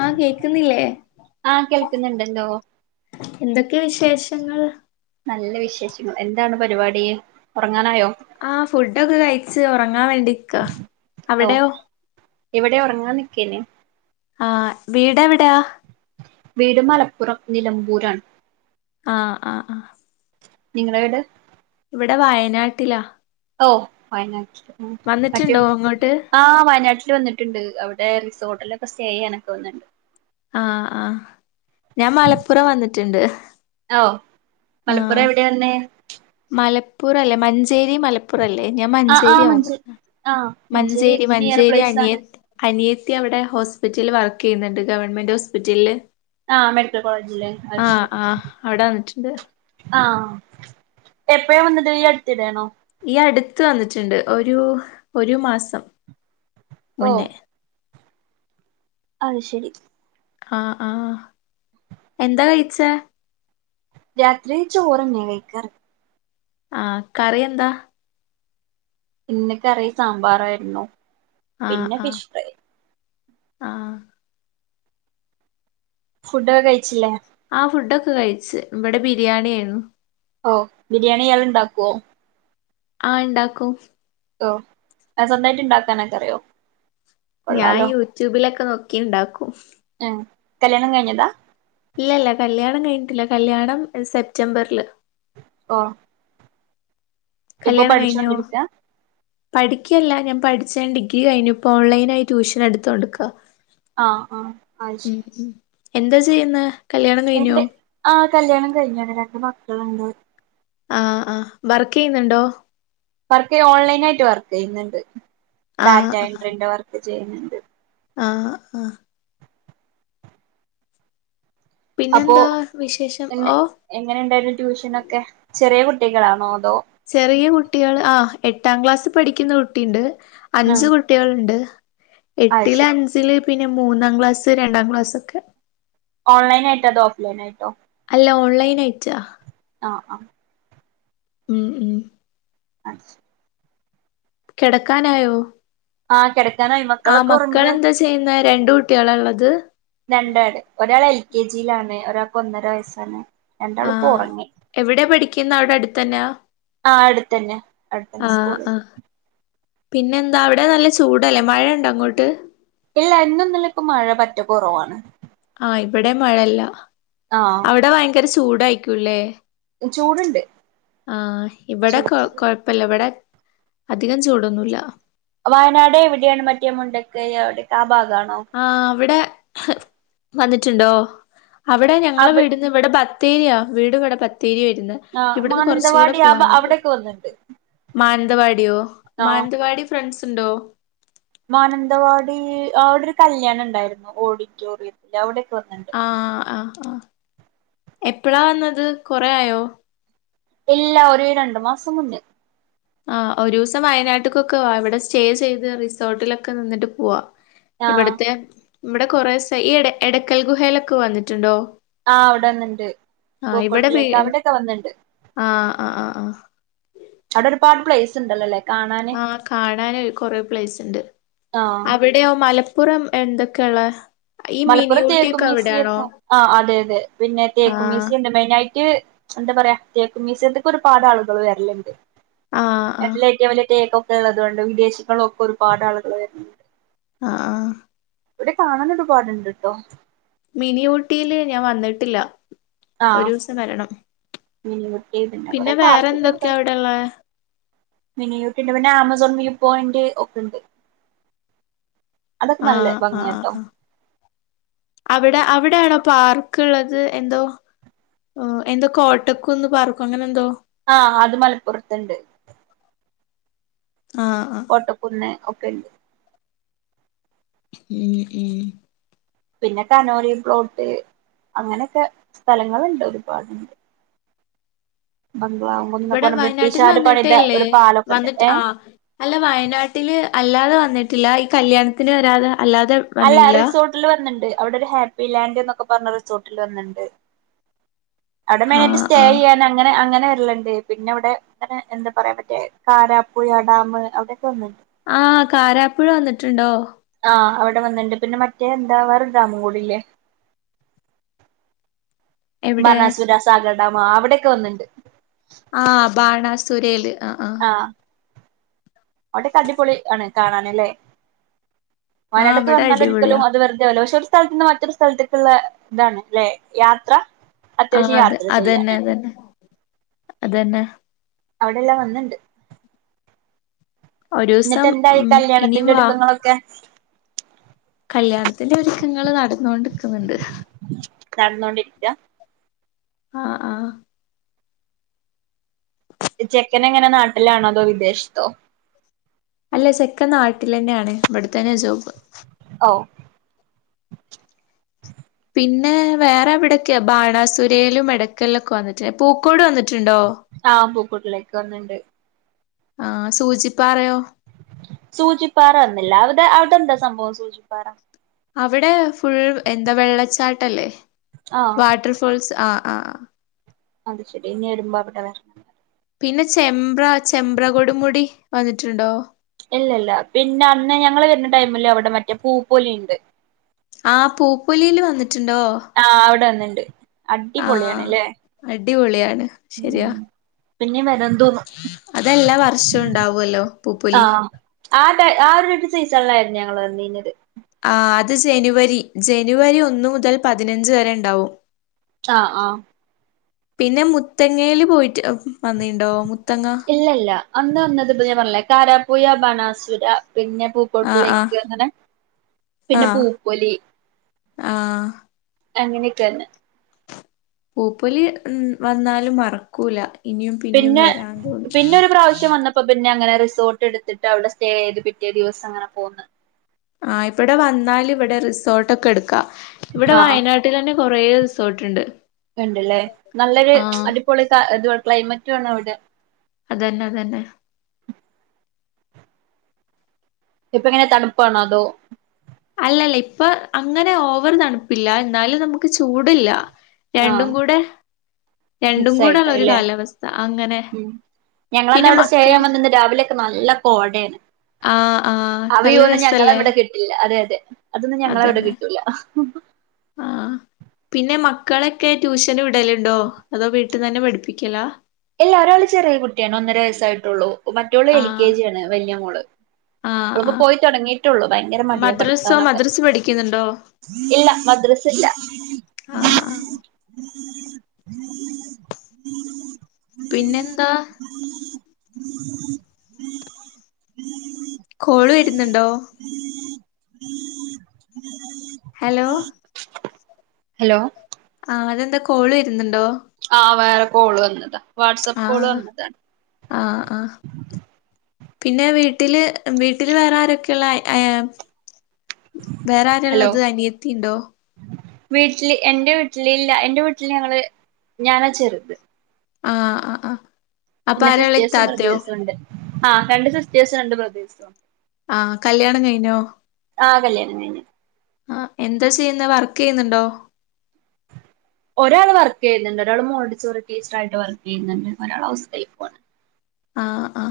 ആ കേക്ക്ന്നില്ലേ ആഹ് കേൾക്കുന്നുണ്ടല്ലോ എന്തൊക്കെ വിശേഷങ്ങൾ നല്ല വിശേഷങ്ങൾ എന്താണ് പരിപാടി ഒറങ്ങാനായോ ആ ഫുഡോക്കെ കയ് ച്ചൊറ ങ്ങാൻ വേണ്ടിക്ക അവിടെയൊ ക്കെന്നെ ആ വീടെവെടാ വീട് മലപ്പുറം നിലമ്പൂരാണ് ആഹ് ആഹ് ആഹ് നിങ്ങളെ വീട് ഇവിടെ വയനാട്ടിലാ ഓഹ് വയനാ മറ്റും വന്നിട്ടുണ്ടോ അങ്ങോട്ട് ആ വയനാട്ടിൽ വന്നിട്ടുണ്ട് അവിടെ റി റോട്ടിലൊക്കെ സ്റ്റേ ചെയ്യാനൊക്കെ [unintelligible] ആഹ് ആഹ് ഞാൻ മലപ്പുറം വന്ന്ട്ട് ട്ട്ണ്ട് ഓഹ് മലപ്പുറം എവിടെയാ വന്നെ? മലപ്പുറ അല്ല മഞ്ജേ മഞ്ചേരി മലപ്പുറ അല്ലേ ഞാൻ ആഹ് ആഹ് മഞ്ചേരിയാ മഞ്ചേ ആഹ് മഞ്ചേരി നിയർ മഞ്ചേരി പ്ലേസ് അനിയ ആണ് അനിയത് അനിയത്തി അവിടെ ഹോസ്പിറ്റലില് വർക്ക് ചെയ്യുന്നുണ്ട് ഗവൺമെന്റ് ഹോസ്പിറ്റലില് ആഹ് മെഡിക്കൽ കോളേജ്ല്ലേ അത് ആഹ് ശെരി ആഹ് അവിടെ വന്നിട്ടുണ്ട് ആഹ് എപ്പഴ വന്നത് ഈ അടുത്തിടെയാണോ? ഈ അടുത്ത് വന്നിറ്റ്ണ്ട് ഒരു ഒരു മാസം ഓ മുന്നെ അത് ശരി ആഹ് ആഹ് എന്താ കഴിച്ചേ? രാത്രി ചോറന്നെ കയ്ക്കാർ ആഹ് കറി എന്താ? ഇന്ന് കറി സാമ്പാറായിരുന്നു ആഹ് പിന്നെ ആഹ് ഫിഷ് ഫ്രൈ ആഹ് ഫുഡൊകെ കഴിച്ചില്ലേ? ആ ഫുഡൊക്കെ കഴിച്ചു ഇവിടെ ബിരിയാണി ആയിരുന്നു. ഓ ബിരിയാണി ഇയാൾ ഉണ്ടാക്കുവോ? ആഹ് ഇണ്ടാക്കും ഓ ൻ സ്വന്തായിമായിട്ട് ഇണ്ടാക്കാനൊക്കെ അറിയോ? ഞാൻ കൊള്ളാലോ യൂട്യൂബിലൊക്കെ നോക്കി ക്കി ഇണ്ടാക്കും ഉം കല്യാണം കഴിഞ്ഞതാ? ഇല്ലല്ല കല്യാണം കഴിഞ്ഞിട്ടില്ല കല്യാണം സെപ്റ്റംബറില് ഓ ഇപ്പൊ കല്യാണം കഴിഞ്ഞോ പഠിച്ചോണ്ടിരിക്ക? പഠിക്കല്ല ഞാൻ പഠിച്ച് ഡിഗ്രി കഴിഞ്ഞുപ്പോ ഓൺലൈനായി ട്യൂഷൻ എടുത്ത കൊടുക്ക ആഹ് ആഹ് അയ്ശരി എന്താ ചെയ്യുന്നെ? കല്യാണം കഴിഞ്ഞോ എൻ്റെ ആഹ് കല്ല്യാണം കഴിഞ്ഞു [unintelligible] ആണ ആഹ് ആഹ് വർക്ക് ചെയ്യുന്നുണ്ടോ? വർക്ക് ചെയ്യ ഓൺലൈൻ ആയിട്ട് വർക്ക് ചെയ്യുന്നുണ്ട് ആഹ് ഡാറ്റ ആഹ് എൻട്രിൻ്റെ വർക്ക്. ചെയ്യുന്നുണ്ട്. ആഹ് ആഹ് അപ്പോ പിന്നെന്താ വിശേഷം പിന്നെ ഓഹ് എങ്ങനെ ഉണ്ടായിരുന്നു ട്യൂഷനൊക്കെ ചെറിയ കുട്ടികൾ കുട്ടികളാണോ അതോ ചെറിയ കുട്ടികൾ ആ എട്ടാം ക്ലാസ്സിൽ പഠിക്കുന്ന കുട്ടിയുണ്ട് ഉം അഞ്ചു കുട്ടികളുണ്ട് അത് എട്ടില് ശരി അഞ്ചില് പിന്നെ മൂന്നാം ക്ലാസ്, രണ്ടാം ക്ലാസ് ഒക്കെ ഓൺലൈൻ ആയിട്ടോ അതോ ഓഫ്ലൈൻ ആയിട്ടോ? ഇല്ല ഓൺലൈൻ അയട്ട ആഹ് ആഹ് ഉം ഉം അ കിടക്കാനായോ? ആഹ് കിട ആ മക്കളെന്താ ചെയ്യുന്നെ രണ്ടൂട് ട്ട്യാള എള്ളത് രണ്ടാട് ഒരാൾ എൽ കെ ജി ജിലാണ് ഒരാക്ക് ഒന്നര വയസ്സാണ് ആ രണ്ടാളും ഇപ്പോ ഉറങ്ങി എവിടെ പഠിക്കുന്ന അവിടെ അടുത്തന്നെയ ആ അടുത്തന്നെ അടുത്തന്നെ ആ സ്കൂളിൽ ആ പിന്നെ എന്താ അവിടെ നല്ല ചൂടല്ലേ മഴ ഇണ്ട അങ്ങോട്ട് ഇല്ല എന്നന്നും ഇല്ല മഴ പറ്റെ കൊറവാണ് ആഹ് ഇവിടേം മഴേല്ല ആഹ് അവിടെ വൈയങ്കര ചൂ ചൂടായിക്കൂല്ലേ ചൂടുണ്ട് ആ ഇവിടെ ചൂട് കൊ കൊഴപ്പില്ല ഇവടെ അധികം ചൂടൊന്നു ഇല്ല വയനാടേവിടെയാണ് മറ്റെ മുണ്ടക്കൈ അവിടെക്ക ആ ബാഗ ആ അവിടെ വന്നിട്ട് ട്ടിണ്ടോ അവിടെ ഞങ്ങള അവി വീടിന്ന് ഇവിടെ ബക് തീരിയ വീടിവടെ പത് തീരി വരുന്ന ആ ഇവിടുന്ന് കൊറച്ച് കൂടെ മാനന്തവാടി ആ പോവാനിണ്ട് അവിടെക്കെ വന്നിണ്ട് മാന വാടിയോ ആ മാനന്തവാടി ഫ്രൺസ് സ്ണ്ടോ മാനന്തവാടി അവിടെ ഒരു കല്യാണ എണ്ടായിരുന്നു ഓഡിറ്റോറിയത്തിൽ അവിടെ ആ ആ ആ എപ്പഴാ വന്നത് കൊറേ ആയോ എല്ലാ ഒര് രണ്ടു മാസം മുന്നേ ആ ഒരു ദിവസം വയനാട്ടക്കൊക്കെ ആ ഇവിടെ സ്റ്റേ ചെയ്ത് റിസോർട്ടിലൊക്കെ നിന്നിട്ട് പോവാ ആഹ് ഇവിടുത്തെ ഇവിടെ കുറേ സ്സെ ഈ എട എടയ്ക്കൽ ഗുഹയിലൊക്കെ വന്നിട്ടുണ്ടോ ആ അവിടെ വന്നിണ്ട് ആഹ് ഇവിടെ വീ പൂക്കോട്ടിലേക്ക് അവിടെക്കെ വന്നിണ്ട് ആ അവിട ഒരുപാട് പ്ലേസ്ണ്ടല്ലോല്ലേ ആ കാണാന് കൊറെ പ്ലേസ് ഇണ്ട് ആഹ് അവിടെയൊ മല പ്പുറം എന്തൊക്കെയെള്ളെ മലപ്പുറം തേക്കും മ്യുസിയക്കും ആ അതെ അതെ പിന്നെ തേക്കും ആഹ് മ്യുസിയം ഇണ്ട് മെയിനായിട്ട് എന്താ പറയാ തേക്കും മ്യുസിയത്തിക്ക് ഒരുപാട് ആളുകൾ വരലെണ്ട് ആഹ് [unintelligible] ആഹ് ഏറ്റവും വലിയ തേക്കൊ ഉള്ളത്ുകൊണ്ട് വിദേശങ്ങളൊക്കെ ഒരുപാട് ആളുകൾ വരുന്നുണ്ട് ആഹ ആഹ ഇവിടെ കാണ പാടുണ്ട്ട്ടോ മിനി ഊട്ടിയില് ഞാൻ വന്നിട്ടില്ല ഒരു ദിവസം വരണം ഉം [unintelligible] പിന്നെ വേറെ പാർത്തണ്ട് എന്തൊക്കെയാ അവിടെള്ളെ മിനിയൂട്ടിന്റെ പിന്നെ ആമസോൺ മ പോയിന്റ് ഒപ്പുണ്ട് ആഹ ആ ആ ആ അവിടെ അവിടെയാണോ പാർക്ക് ഉള്ളത് എന്തോ എന്തോ കോട്ടക്കന്ന് പാർക്കും അങ്ങനെ എന്തോ ആഹ അത് മലപ്പുറത്തണ്ട് ആഹ് ആഹ് ഓട്ടപ്പന്നെ ക ഉം ഉം [unintelligible] പിന്നെ കനോലി പ്ലോട്ട് അങ്ങനെയൊക്കെ സ്ഥലങ്ങളുണ്ട് ഒരുപാടുണ്ട് ബംഗ്ലാവുന്നൊക്കെ ഇവിടെ പറഞ്ഞ വയനാട്ടിൽ ബ്രിട്ടീഷുകാര് പണിത വന്നിട്ടേല്ലേ ഒരു പാലൊക്കെ ഉണ്ട് വന്നിട്ട് ഏ ആ അല്ല വയനാട്ടില് അല്ലാതെ വ വന്നിട്ടില്ല ഈ കല്യാണത്തിന് വരാതെ അല്ലാതെ അല്ല വന്നീല്ല റിസോർട്ടില് വന്നിണ്ട് അവിടെ ഒരു ഹാപ്പി ലാൻഡ് എന്നൊക്കെ പറഞ്ഞ റിസോർട്ടിൽ വന്നിണ്ട് അവിടെ മെന ആട്ട് ആഹ് സ്റ്റേ ആഹ് ചെയ്യാൻ അനെ അങ്ങനെ ണ്ട് പിന്നെ ഇവിടെ അങ്ങനെ എന്താ പറയാ മറ്റേ കാരാപ്പുഴ ഡാം അവിടെൊക്കെ ഒന്നണ്ട് ആ് കാരാപ്പുഴ വന്നിട്ടുണ്ടോ ആഹ് അവിടെ വന്നിണ്ട് പിന്നെ മറ്റേ എന്താവാറ രാാമൻ കൂടില്ലേ എവിടെ ബനസവിരാ സാഗര ണ്ടാമ അവിടെയൊക്കെ വന്നിണ്ട് ആഹ ബാണ സുരല് ആഹ അവിടെ കടിപൊളി ആണ് കാണാനല്ലേ ആഹ് വയനാടൊെ അവിടെ വന്നാല എടുക്കലോ അടിപൊളിയാ അത് വെറുതെലോ സ്ഥലത്തന്ന് മറ്റൊരു സ്ഥലത്തേക്കുള്ള ഇതാണ് അല്ലെ യാത്ര ആഹ അത്യാവശ്യം അത് യാത്ര അതന്നെ ചെയ്യാനുണ്ട് അതന്നെ അതെന്നെ അവിടെല്ലാം വന്നിണ്ട് എന്നിട്ട് ഒരൂസം എന്തായി ഉം ഇനിയും കല്യാണത്തിന്റെ വാ ഒരുക്കങ്ങളൊക്കെ കല്യാണത്തിന്റെ ഒരുക്കങ്ങൾ നട നോണ്ടിക്കുന്നുണ്ട് [unintelligible] ആ ആ ചെക്കൻ എങ്ങനെ നാട്ടിലാണോതോ വിദേശത്തോ അല്ല സെക്കൻ നാട്ടിൽ തന്നെയ ആാണ് ഇവിടുത്തന്നെ ജോബ് [unintelligible] പിന്നെ വേറെ എവിടക്കെയ ബാണാസുരലും മടക്കലുംക്കെ വന്നിട്ടില്ല പൂക്കോട് വന്നിട്ട് ഉണ്ടോ കൂട്ടിലേക്ക് വന്നിണ്ട് ആഹ് സൂചിപ്പാറയോ സൂചിപ്പാറ വന്നില്ലാവിത് അവി എന്ത സംഭവം സൂചിപ്പാരം അവിടെ ഫുൾ എന്താ വെള്ളച്ചാട്ടല്ലേ ആ വാട്ടർ ഫോൾസ് ആഹ് ആഹ ആ അത് ശരി ഇനി എടുമ്പാവിട്ട വര പിന്നെ ചെമ്പ്ര ചെമ്പ്ര കൊടി മുടി വന്നിട്ടുണ്ടോ ഇല്ല ഇല്ല പിന്നെ അന്ന് ഞങ്ങള് വരുന്ന ടൈമല്ലേ അവിടെ മറ്റേ പൂ പോലെുണ്ട് ആ പൂപ്പൊലിൽ വന്നിട്ട് ആഹ് അവിടെ വന്നണ്ട് ഉണ്ട് ആഹ് അടിപൊളിയാണ്ല്ലേ അടിപൊളിയാണ് ശരിയാ ഉ പിന്നെ വറെ തോന്നും അതെല്ലാ വർഷവും ഉണ്ടാവുമല്ലോ പൂപ്പൊലി ആഹ ആ ആ ഒരു സീസണില ആയിരുന്നു ഞങ്ങൾ വീന്നത് ആ അത് ജനുവരി ജനുവരി ഒന്ന മുതൽ പതിനഞ്ച് വരെ ഉണ്ടാവും ആഹ ആഹ പിന്നെ മുത്തങ്ങയില് പോയിട്ട് നന്ദിയണ്ടോ മുത്തങ്ങ ഇല്ല ഇല്ല അന്ന് വന്നത് ഇപ്പ ഞാൻ പറഞ്ഞില്ലേ കാരാപ്പുയ ബണാസുര പിന്നെ ആഹ് ആഹ് പൂക്കോട്ടിലേക്ക്ങ്ങനെ പിന്നെ ആഹ് പൂപ്പൊലി ആഹ് അങ്ങനെയൊക്കെന്നെ പൂപ്പൊലി വന്നാലും മറക്കൂല ഇനിയും പിന്നെയും പിന്നെ വരാൻ തോന്നും പിന്നെ ഒരു പ്രാവശ്യം വന്നപ്പോ പിന്നെ അങ്ങനെ റിസോർട്ട് എടുത്തിട്ട് അവിടെ സ്റ്റേ ചെയ്ത് പിറ്റിയ ദിവസം അങ്ങനെ പോകന്ന് ആ ഇവിടെ വന്നാൽ ഇവിടെ റിസോർട്ട ഒക്കെ എടുക്കാ ഇവിടെ ആഹ് വയനാട്ടിൽ തന്നെ കുറെേ റിസോർട്ട്ണ്ട് ഉണ്ടല്ലേ നല്ലൊരു അടിപൊളി ക്ലൈമറ്റ് വേണോ അവിടെ അതെന്നെ അതെന്നെ ഇപ്പങ്ങനെ തണുപ്പാണോ അതോ അല്ലല്ല ഇപ്പൊ അങ്ങനെ ഓവർ തണുപ്പില്ല എന്നാലും നമുക്ക് ചൂടില്ല ആ രണ്ടും കൂടെ രണ്ടും കൂടെള്ള ഒരു മിക്സായിട്ടല്ലേ കാലാവസ്ഥ അങ്ങനെ ഉം പിന്നെ ഞങ്ങളന്നവിടെ സ്റ്റേ മക്കൾ ചെയ്യാൻ വന്നന്ന് രാവിലൊക്കെ നല്ല കോടയാരുന്നു ആഹ് ആഹ് നല്ല അവിയോ ഒന്നും രസല്ലേ ഞങ്ങളവിടെ കിട്ടില്ല അതെ അതെ അതൊന്നും ഞങ്ങടെവിടെ അതന്നെ കിട്ടൂല്ല ആഹ് പിന്നെ മക്കളൊക്കെ ട്യൂഷന് വിടലുണ്ടോ അതോ വീട്ട്ന്നെ പഠിപ്പിക്കലാ എല്ലാ ഒരാള് ചെറിയ കുട്ടിയാണ് ഒന്നരവയസ്സായിട്ടുള്ളൂ മറ്റോള് എൽ ആഹ് കെ ജി ആണ് വലൃ മോള് ആഹ് ഇവള്പ്പോ ആഹ് പോയിത്തൊടങ്ങിട്ടുള്ളൂ ഭയങ്കര മടിയാ മദ്രസോ പഠിക്കാനൊക്കെ മദ്രസ് പഠിക്കുന്നുണ്ടോ ഇല്ല മദ്രസ ഇല്ല ആഹ് ആഹ് [unintelligible] പിന്നെന്താ [unintelligible] കോള് വരുന്നുണ്ടോ [unintelligible] ഹലോ ഹലോ അതെന്താ കോള് വരുന്നുണ്ടോ ആ വേറെ കോള് വന്നതാ വാട്സപ്പ് കോള് ആഹ് വന്നതാണ് ആഹ് ആഹ് പിന്നെ വീട്ടില് വീട്ടില് വേറെ ആരൊക്കെയുള്ളേ അയാ വേറെ ഹലോ ആരാള്ളത് അനിയത്തിയുണ്ടോ വീട്ടില് എൻറെ വീട്ടിലില്ല എന്റെ വീട്ടില് ഞങ്ങള് ഞാനാ ചെറുത് ആ ആ ആ പിന്നെ സിസ്റ്റേഴ്സും ബ്രദേഴ്സും ഉണ്ട് ആ രണ്ട് സിസ്റ്റേഴ്സും രണ്ട് ബ്രദേഴ്സും ആ കല്യാണം കഴിഞ്ഞോ ആ കല്യാണം കഴിഞ്ഞു ആ എന്താ ചെയ്യുന്നെ വർക്ക് ചെയ്യുന്നുണ്ടോ ഒരാൾ വർക്ക് ചെയ്യുന്നുണ്ട് ഒരാൾ മോഡിച്ചറി ടീച്ചറായിട്ട് വർക്ക് ചെയ്യുന്നുണ്ട് ഒരാൾ ഹൗസ് വൈഫാണ് ആ ആ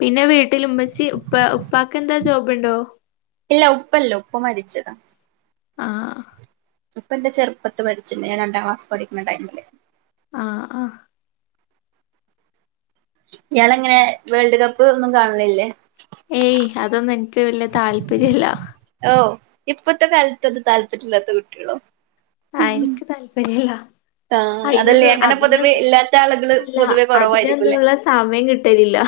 പിന്നെ വീട്ട് വീട്ടില് ഉമ്മച്ചി ഉപ്പ ഉപ്പാക്കെന്താ ജോബുണ്ടോ ഇല്ല ഉപ്പ്ല്ലൃ ഉപ്പാ മരിച്ചത് ആ ഉപ്പ എന്റെ ചെറുപ്പത്ത് മരിച്ചത് ഞാൻ രണ്ടാം ക്ലാസ് പഠിക്കുന്ന ടൈമില് ആ ആ ഞാനങ്ങനെ വേൾഡ്കപ്പ് ഒന്നും കാണണില്ലേ ക്ക് വല്ലൃ താല്പര്യംല്ലാ ഓ ഇപ്പത്തെ കാലത്ത് അത് താല്പര്യല്ലാത്ത കുട്ടികളോ എനിക്ക് താല്പര്യല്ല ആഹ് അതല്ലേ അതിനൊന്നും അങ്ങനെ പൊതുവെ അതിനൊന്നും ഇല്ലാത്ത ആളുകള് അല്ല പൊതുവെ കുറവായിരിക്കുംല്ലേ അതിനൊന്നുള്ള സമയം കിട്ടരില്ല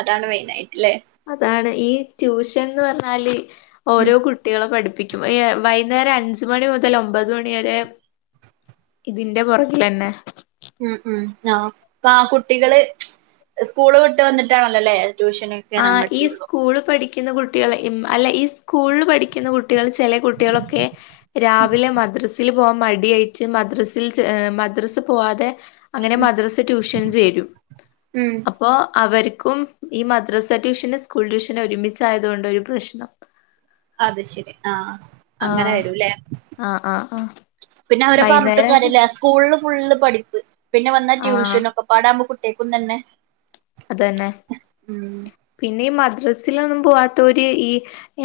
അതാണ് മെയിനായിട്ട്ല്ലേ അതാണ് ഈ ട്യൂഷൻ ന്ന് പറഞ്ഞാല് ഉം ഓരോ കുട്ടികളെ പഠിപ്പിക്കും വകേര അഞ്ചച്ണ മുതൽ ഒമ്പത് മണി ഇതിന്റെ പുറക തന്നെ ഉം ഉം ആഹ് ആ കുട്ടികള് സ്കൂള് വിട്ട് വന്നിട്ടാണല്ലോല്ലേ ട്യൂഷന് ആ കേറാൻ ഈ പറ്റുള്ളൂ സ്കൂള് പഠിക്ക ുന്ന കുട്ടികളെ അല്ലെ ഈ സ്കൂളിൽ പഠിക്കുന്ന കുട്ടികൾ ചെില കുട്ടികളൊക്കെ രാവിലെ മദ്രസൽ പോകൻ മടിയായിട്ട് മദ്രസിൽ മദ്രസ് പോവാാതെ അങ്ങനെ ഉം മദ്രസ് ട്യൂഷൻസ് ചരും ഉം അപ്പൊ അവർക്ക് ഈ മാതി ത്രസ ട്യൂഷന് സ്കൂൾ ട്യൂഷന് ഒരുമിച്ചായതത് കൊണ്ട്ൊ ഒരു പ്രശ്നം അത് ശരി ആഹ ആ അങ്ങനെ വരൂല്ലേ ആ ആ ആ പിന്നെ അവരെ പറഞ്ഞിട്ട് വൈകുന്നേരാണ് കാര്ല്ലേ സ്കൂള ഫുള്ള് പഠിപ്പ് പിന്നെ വന്നാ ആ ട്യൂഷൻ ഒക്കൊമ്പ്പോ ട്ടക്കും തന്നെ അതന്നെ ഉം പിന്നെയ മ ബ്രസ്സിലൊന്നും പോവാത്ത ഒരുര് ഈ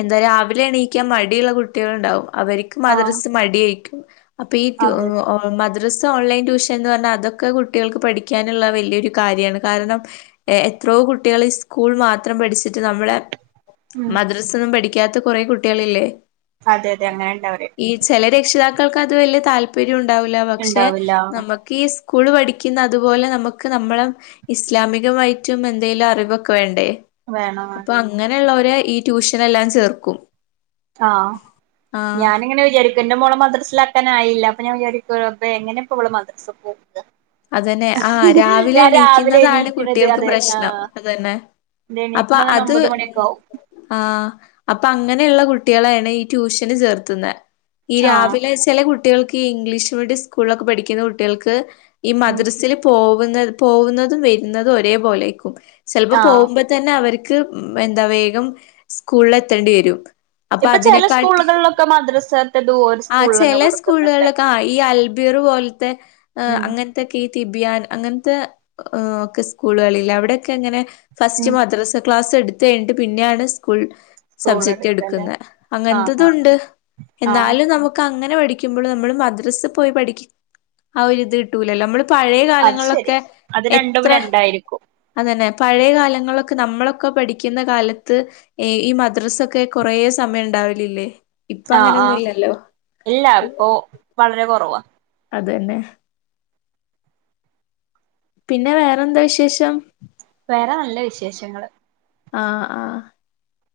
എന്താ രാവിലെ എണീക്കാൻ മടിയുള്ള കുട്ടികൾ ഉണ്ടാവും അവർക്ക് ആഹ് മദ്രസ് മടിിയായിക്കും അപ്പൊ ഈ അതെ അതെ മ അ്രസ് ഓൺലൈൻ ട്യൂഷൻ എന്ന് പറഞ്ഞാൽ അതൊക്കെ കുട്ടികൾക്ക് പഠിക്കാനുള്ള വലിയൊരു കാര്യമാണ് കാരണം എത്രയോ കുട്ടികൾ സ്കൂൾ മാത്രം പഠിച്ചിട്ട് നമ്മള ഉം മദ്രസന്നും പഠിക്ക പിക്കാത്ത കുറെേ കുട്ടികളില്ലേ അതെ അതെ അങ്ങനെ ഇണ്ട അവര് ഈ ചില രക്ഷിതാക്കൾക്ക് അത് വലിയ താല്പര്യം ഉണ്ടാവൂില്ല പക്ഷെ ഇണ്ടാവില്ല നമ്മുക്ക് സ്കൂൾ പഠിക്കുന്ന അതുപോലെ നമുക്ക് നമ്മളെ ഇസ്ലാമികമായി ഏറ്റും എന്തേലും അറിവൊക്കെ വേണ്ടേ വേണം വേണം അപ്പൊ അങ്ങനെയുള്ളവര് ഈ ട്യൂഷന എല്ലാം ചേർക്കും ആഹ ആഹ് ഞാനിങ്ങനെ വിചാരിക്കന്റെ മോള മാത്രം മസിലാക്കാന ആയില്ല അപ്പൊ ഞാൻഈ എങ്ങനെ ഇപ്പോള്ള മദ്ര പോുന്നത് അതന്നെ ആ രാവിലെ എണീക്കുന്നതാണ് എണീക്കണത് കുട്ടികൾക്ക് അതെ പ്രശ്നം അതന്നെ അപ്പൊ എണീക്കുമ്പോ തന്നെ അത് ഒമ്പത് ഉ മണിയൊക്കെ ആവും ആ അപ്പൊ അങ്ങനെയുള്ള കുട്ടികള ട്യൂഷന് ചേർത്തുന്ന ഈ ആഹ് രാവിലെ ചെില കുട്ട കുട്ടികൾക്ക് ഈ ഇംഗ്ലീഷ് മീഡിയം സ്കൂളിലൊക്കെ പഠിക്കുന്ന കുട്ടികൾക്ക് ഈ ഉം മദ്രസിൽ പോ പോകുന്ന പോകുന്നതും വരുന്നതും ഒരേപോലെക്കും ചിലപ്പോ ആഹ് പോകുമ്പോ തന്നെ അവർ ക്ക്എന്താ വേഗം സ്കൂളിൽ എത്തെണ്ടി വരും അപ്പൊ ഇപ്പൊ ചെല അതിനെക്കാട്ടി സ്കൂളുകളിലൊക്കെ മദ്രസേൽത്തദ് ഓല് സ്ക്കൂളി തന്നെ കൊടുക്കുന്നുണ്ട്. [unintelligible] തെ അ് ഉം അങ്ങനെ ഈ തിബിയാൻ അങ്ങനത്തെ ഒക്കെ സ്കൂളുകളില്ലേ അവിടെക്കെ അങ്ങനെ ഫസ്റ്റ് ഉം മദ്രാസ ക്ലാസ് എടുത്ത് എടുത്ത് കഴിഞ്ഞട്ട് പിന്നെയാണ് സ്കൂൾ സ്കൂൾ സബ്ജക്ട് എടുക്കല്ലേ എടുക്കുന്നേ ആഹ് അങ്ങനത്തെതും ആഹ് ഉണ്ട് ആഹ് എന്നാലും നമുക്ക് അങ്ങ അങ്ങനെ പഠിക്കുമ്പള് നമ്മൾ മദ്രസെ പോയി പഠിക്കുന്ന ആഒരിത് കിട്ടൂല നമ്മള് പഴയ അത് കാലങ്ങളിലൊക്കെ ശരിയാ അത് രണ്ടും എത്ര രണ്ടായിരിക്കും അതന്നെ പഴയ കാലങ്ങളൊക്കെ നമ്മളൊക്കെ പഠിക്കുന്ന കാലത്ത് ഈ മദ്രസൊക്കെ കൊറേ സമയം ഉണ്ടാവലില്ലേ? ഇപ്പ ആഹ് അങ്ങനൊന്നും ആഹ് ഇല്ലല്ലോ ഇല്ല ഇപ്പൊ വളരെ കുറവാ അതെന്നെ പിന്നെ വേറെന്താ വിശേഷം വേറെ നല്ല വിശേഷങ്ങള് ആഹ് ആഹ്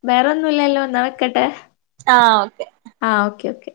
വേറൊന്നുംല്ലല്ലോന്നാ വെക്കട്ടെ ആഹ് ഓക്കെ ആഹ് ഓക്കെ ഓക്കെ